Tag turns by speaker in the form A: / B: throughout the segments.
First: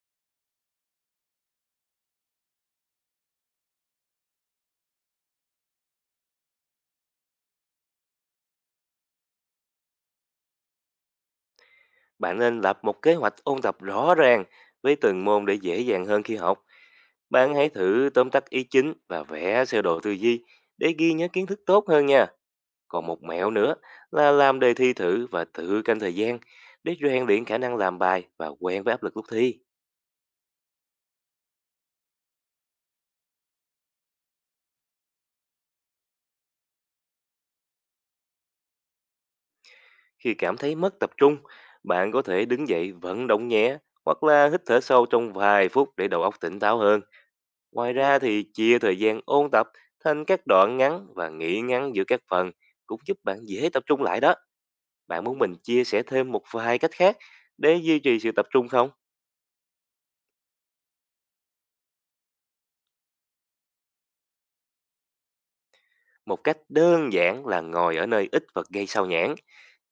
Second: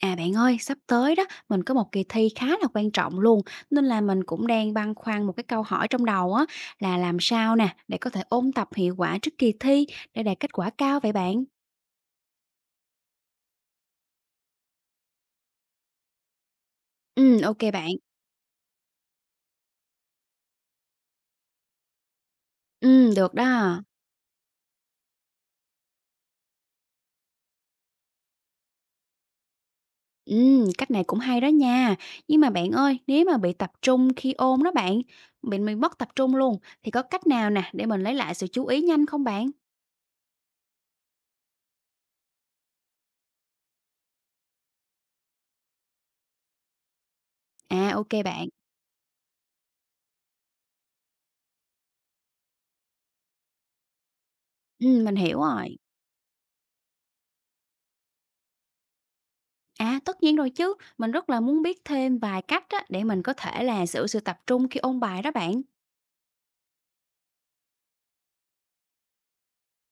A: À bạn ơi, sắp tới đó, mình có một kỳ thi khá là quan trọng luôn, nên là mình cũng đang băn khoăn một cái câu hỏi trong đầu á, là làm sao nè, để có thể ôn tập hiệu quả trước kỳ thi để đạt kết quả cao vậy bạn?
B: Bạn nên lập một kế hoạch ôn tập rõ ràng với từng môn để dễ dàng hơn khi học.
A: Ừ,
B: Bạn
A: ok
B: hãy
A: bạn.
B: thử tóm tắt ý chính và vẽ sơ đồ tư duy để ghi nhớ kiến thức tốt hơn nha. Còn
A: Ừ,
B: một
A: được
B: mẹo nữa
A: đó.
B: là làm đề thi thử và tự canh thời gian để rèn luyện khả năng làm bài và quen với áp lực lúc thi.
A: Ừ, cách này cũng hay đó nha. Nhưng mà bạn ơi, nếu mà bị tập trung khi ôn đó bạn, bị mình mất tập trung luôn, thì có cách nào nè để mình lấy lại sự chú ý nhanh không bạn?
B: Khi cảm thấy mất tập trung, bạn có thể đứng dậy vận động nhẹ hoặc là hít thở sâu trong vài phút để đầu óc tỉnh táo hơn.
A: À,
B: Ngoài
A: ok
B: ra thì
A: bạn.
B: chia thời gian ôn tập thành các đoạn ngắn và nghỉ ngắn giữa các phần cũng giúp bạn dễ tập trung lại đó.
A: Ừ, mình
B: Bạn muốn
A: hiểu
B: mình
A: rồi.
B: chia sẻ thêm một vài cách khác để duy trì sự tập trung không?
A: À, tất nhiên rồi chứ, mình rất là muốn biết thêm vài cách á, để mình có thể là giữ sự tập trung khi ôn bài đó bạn.
B: Một cách đơn giản là ngồi ở nơi ít vật gây sao nhãng,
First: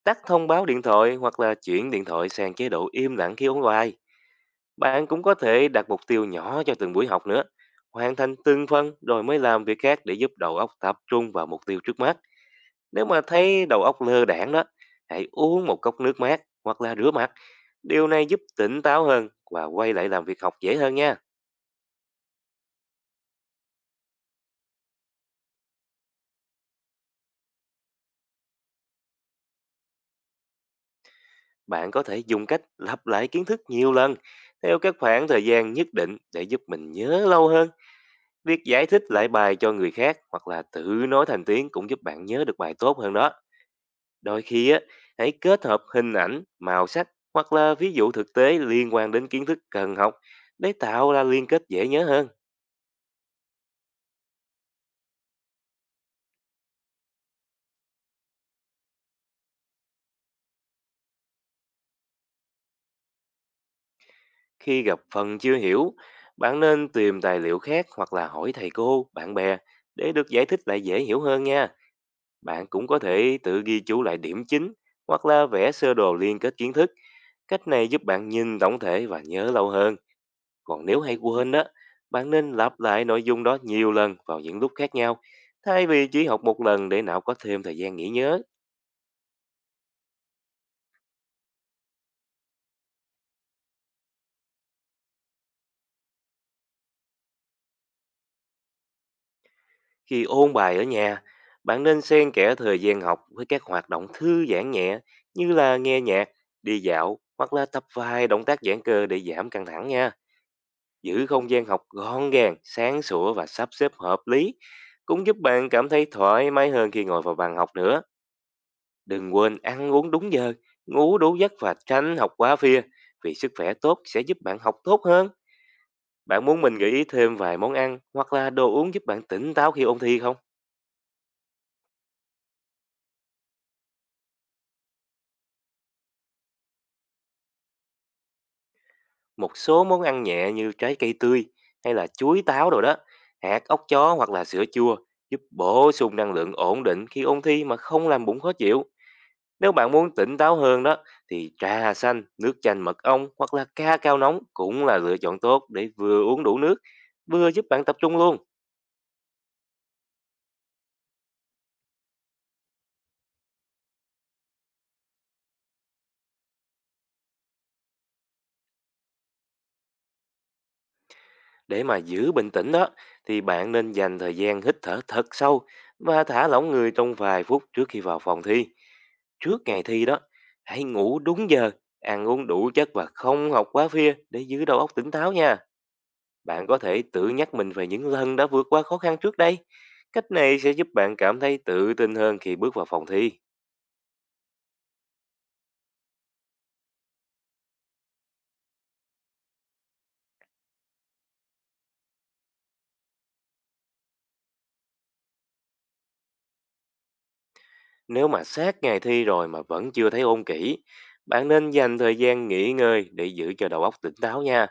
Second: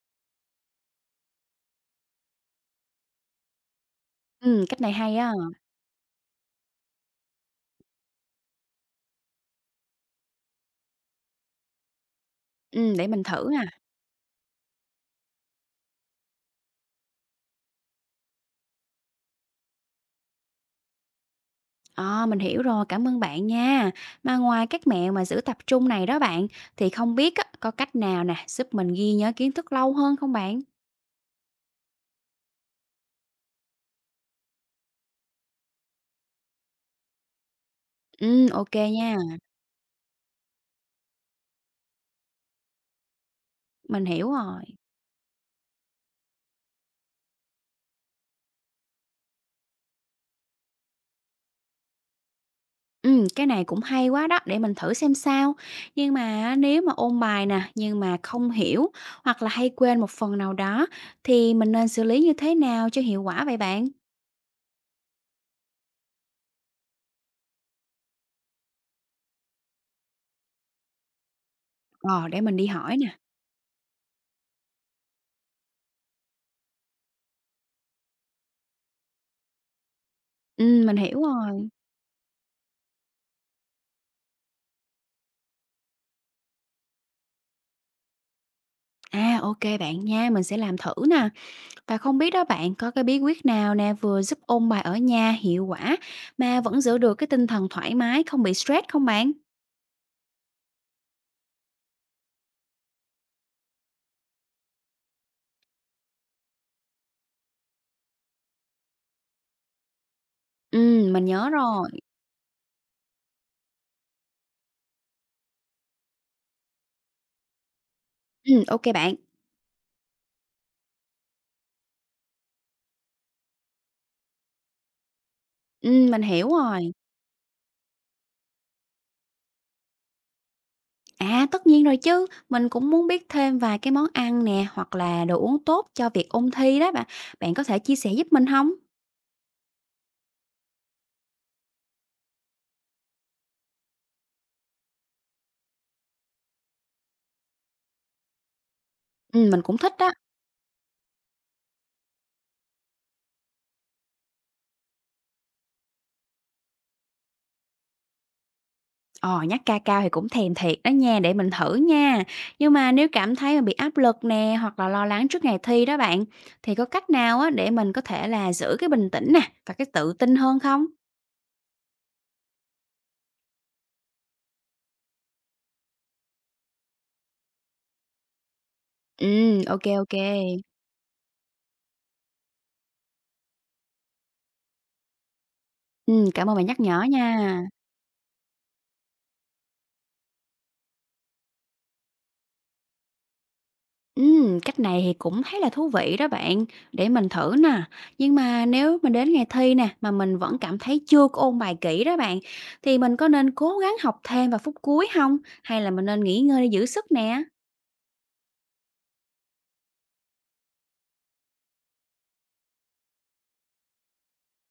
B: tắt thông báo điện thoại hoặc là chuyển điện thoại sang chế độ im lặng khi ôn bài.
A: Cách này
B: Bạn
A: hay
B: cũng
A: á,
B: có thể đặt mục tiêu nhỏ cho từng buổi học nữa, hoàn thành từng phần rồi mới làm việc khác để giúp đầu óc tập trung vào mục tiêu trước mắt. Nếu
A: để
B: mà
A: mình thử
B: thấy
A: nè.
B: đầu óc lơ đãng đó, hãy uống một cốc nước mát hoặc là rửa mặt. Điều này giúp tỉnh táo hơn và quay lại làm việc học dễ hơn nha.
A: À, mình hiểu rồi, cảm ơn bạn nha. Mà ngoài các mẹo mà giữ tập trung này đó bạn, thì không biết á, có cách nào nè giúp mình ghi nhớ kiến thức lâu hơn không bạn?
B: Bạn có thể dùng cách lặp lại kiến thức nhiều lần theo các khoảng thời gian nhất định để giúp mình nhớ lâu hơn. Việc
A: Ok
B: giải thích
A: nha,
B: lại bài cho người khác hoặc là tự nói thành tiếng cũng giúp bạn nhớ được bài tốt hơn đó.
A: mình hiểu
B: Đôi
A: rồi.
B: khi á, hãy kết hợp hình ảnh, màu sắc hoặc là ví dụ thực tế liên quan đến kiến thức cần học để tạo ra liên kết dễ nhớ hơn.
A: Cái này cũng hay quá đó, để mình thử xem sao. Nhưng mà nếu mà ôn bài nè, nhưng mà không hiểu hoặc là hay quên một phần nào đó thì mình nên xử lý như thế nào cho hiệu quả vậy bạn?
B: Khi gặp phần chưa hiểu, bạn nên tìm tài liệu khác hoặc là hỏi thầy cô, bạn bè để được giải thích lại dễ hiểu hơn nha.
A: Ờ, để mình
B: Bạn
A: đi
B: cũng
A: hỏi
B: có
A: nè.
B: thể tự ghi chú lại điểm chính hoặc là vẽ sơ đồ liên kết kiến thức. Cách này giúp bạn nhìn tổng thể và nhớ lâu hơn. Còn
A: Mình
B: nếu hay
A: hiểu
B: quên đó,
A: rồi.
B: bạn nên lặp lại nội dung đó nhiều lần vào những lúc khác nhau, thay vì chỉ học một lần để não có thêm thời gian nghỉ nhớ.
A: À, ok bạn nha, mình sẽ làm thử nè. Và không biết đó bạn có cái bí quyết nào nè vừa giúp ôn bài ở nhà hiệu quả mà vẫn giữ được cái tinh thần thoải mái, không bị stress không bạn?
B: Khi ôn bài ở nhà, bạn nên xen kẽ thời gian học với các hoạt động thư giãn nhẹ như là nghe nhạc, đi dạo hoặc là tập vài động tác giãn cơ để giảm căng thẳng nha.
A: Mình
B: Giữ không
A: nhớ
B: gian học
A: rồi.
B: gọn gàng, sáng sủa và sắp xếp hợp lý cũng giúp bạn cảm thấy thoải mái hơn khi ngồi vào bàn học nữa.
A: Ok bạn.
B: Đừng quên ăn uống đúng giờ, ngủ đủ giấc và tránh học quá phia, vì sức khỏe tốt sẽ giúp bạn học tốt hơn.
A: Mình
B: Bạn
A: hiểu
B: muốn mình gợi
A: rồi.
B: ý thêm vài món ăn hoặc là đồ uống giúp bạn tỉnh táo khi ôn thi không?
A: À, tất nhiên rồi chứ, mình cũng muốn biết thêm vài cái món ăn nè, hoặc là đồ uống tốt cho việc ôn thi đó bạn. Bạn có thể chia sẻ giúp mình không?
B: Một số món ăn nhẹ như trái cây tươi hay là chuối, táo rồi đó, hạt ốc chó hoặc là sữa chua giúp bổ sung năng lượng ổn định khi ôn thi mà không làm bụng khó chịu.
A: Mình
B: Nếu
A: cũng
B: bạn
A: thích đó.
B: muốn tỉnh táo hơn đó thì trà xanh, nước chanh mật ong hoặc là ca cao nóng cũng là lựa chọn tốt, để vừa uống đủ nước, vừa giúp bạn tập trung luôn.
A: Ờ, nhắc ca cao thì cũng thèm thiệt đó nha, để mình thử nha. Nhưng mà nếu cảm thấy mà bị áp lực nè, hoặc là lo lắng trước ngày thi đó bạn, thì có cách nào á để mình có thể là giữ cái bình tĩnh nè, và cái tự tin hơn không?
B: Để mà giữ bình tĩnh đó thì bạn nên dành thời gian hít thở thật sâu và thả lỏng người trong vài phút trước khi vào phòng thi.
A: Ừ,
B: Trước ngày
A: ok
B: thi
A: ok.
B: đó, hãy ngủ đúng giờ, ăn uống đủ chất và không học quá phia để giữ đầu óc tỉnh táo nha.
A: Cảm ơn bạn
B: Bạn có
A: nhắc nhở
B: thể tự nhắc
A: nha.
B: mình về những lần đã vượt qua khó khăn trước đây. Cách này sẽ giúp bạn cảm thấy tự tin hơn khi bước vào phòng thi.
A: Cách này thì cũng thấy là thú vị đó bạn, để mình thử nè. Nhưng mà nếu mà đến ngày thi nè mà mình vẫn cảm thấy chưa có ôn bài kỹ đó bạn, thì mình có nên cố gắng học thêm vào phút cuối không? Hay là mình nên nghỉ ngơi để giữ sức nè?
B: Nếu mà sát ngày thi rồi mà vẫn chưa thấy ôn kỹ, bạn nên dành thời gian nghỉ ngơi để giữ cho đầu óc tỉnh táo nha.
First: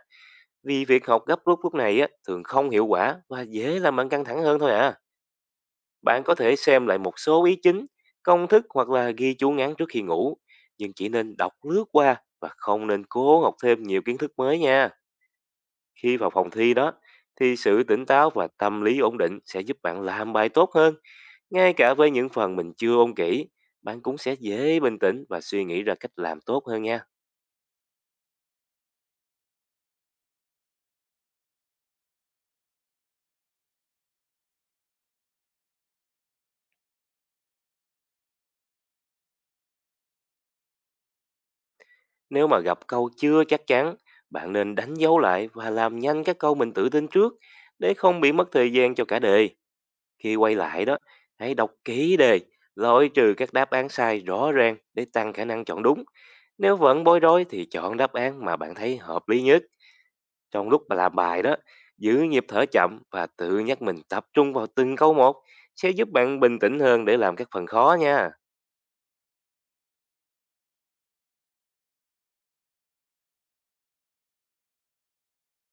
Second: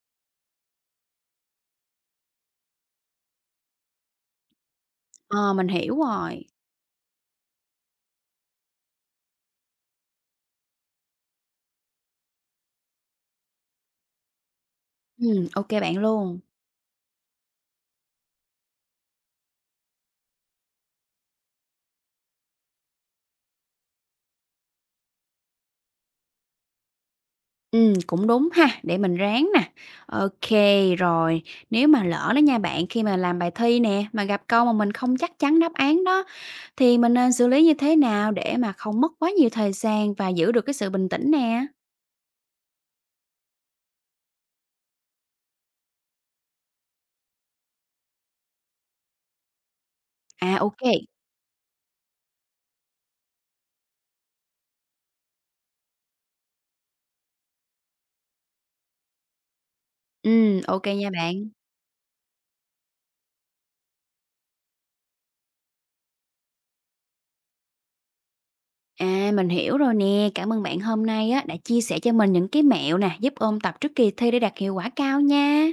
B: Vì việc học gấp rút lúc này á, thường không hiệu quả và dễ làm bạn căng thẳng hơn thôi à.
A: Ờ, mình hiểu
B: Bạn có
A: rồi.
B: thể xem lại một số ý chính, công thức hoặc là ghi chú ngắn trước khi ngủ. Nhưng chỉ nên đọc lướt qua và không nên cố học thêm nhiều kiến thức mới nha.
A: Ok bạn
B: Khi vào
A: luôn.
B: phòng thi đó, thì sự tỉnh táo và tâm lý ổn định sẽ giúp bạn làm bài tốt hơn. Ngay cả với những phần mình chưa ôn kỹ, bạn cũng sẽ dễ bình tĩnh và suy nghĩ ra cách làm tốt hơn nha.
A: Ừ cũng đúng ha, để mình ráng nè. OK rồi, nếu mà lỡ đó nha bạn, khi mà làm bài thi nè, mà gặp câu mà mình không chắc chắn đáp án đó, thì mình nên xử lý như thế nào để mà không mất quá nhiều thời gian và giữ được cái sự bình tĩnh nè?
B: Nếu mà gặp câu chưa chắc chắn, bạn nên đánh dấu lại và làm nhanh các câu mình tự tin trước để không bị mất thời gian cho cả đề. Khi quay
A: À, OK
B: lại đó, hãy đọc kỹ đề, loại trừ các đáp án sai rõ ràng để tăng khả năng chọn đúng. Nếu vẫn bối rối thì chọn đáp án mà bạn thấy hợp lý nhất.
A: ừ
B: Trong lúc
A: OK
B: mà
A: nha
B: làm bài
A: bạn.
B: đó, giữ nhịp thở chậm và tự nhắc mình tập trung vào từng câu một sẽ giúp bạn bình tĩnh hơn để làm các phần khó nha.
A: À, mình hiểu rồi nè, cảm ơn bạn hôm nay á, đã chia sẻ cho mình những cái mẹo nè, giúp ôn tập trước kỳ thi để đạt hiệu quả cao nha.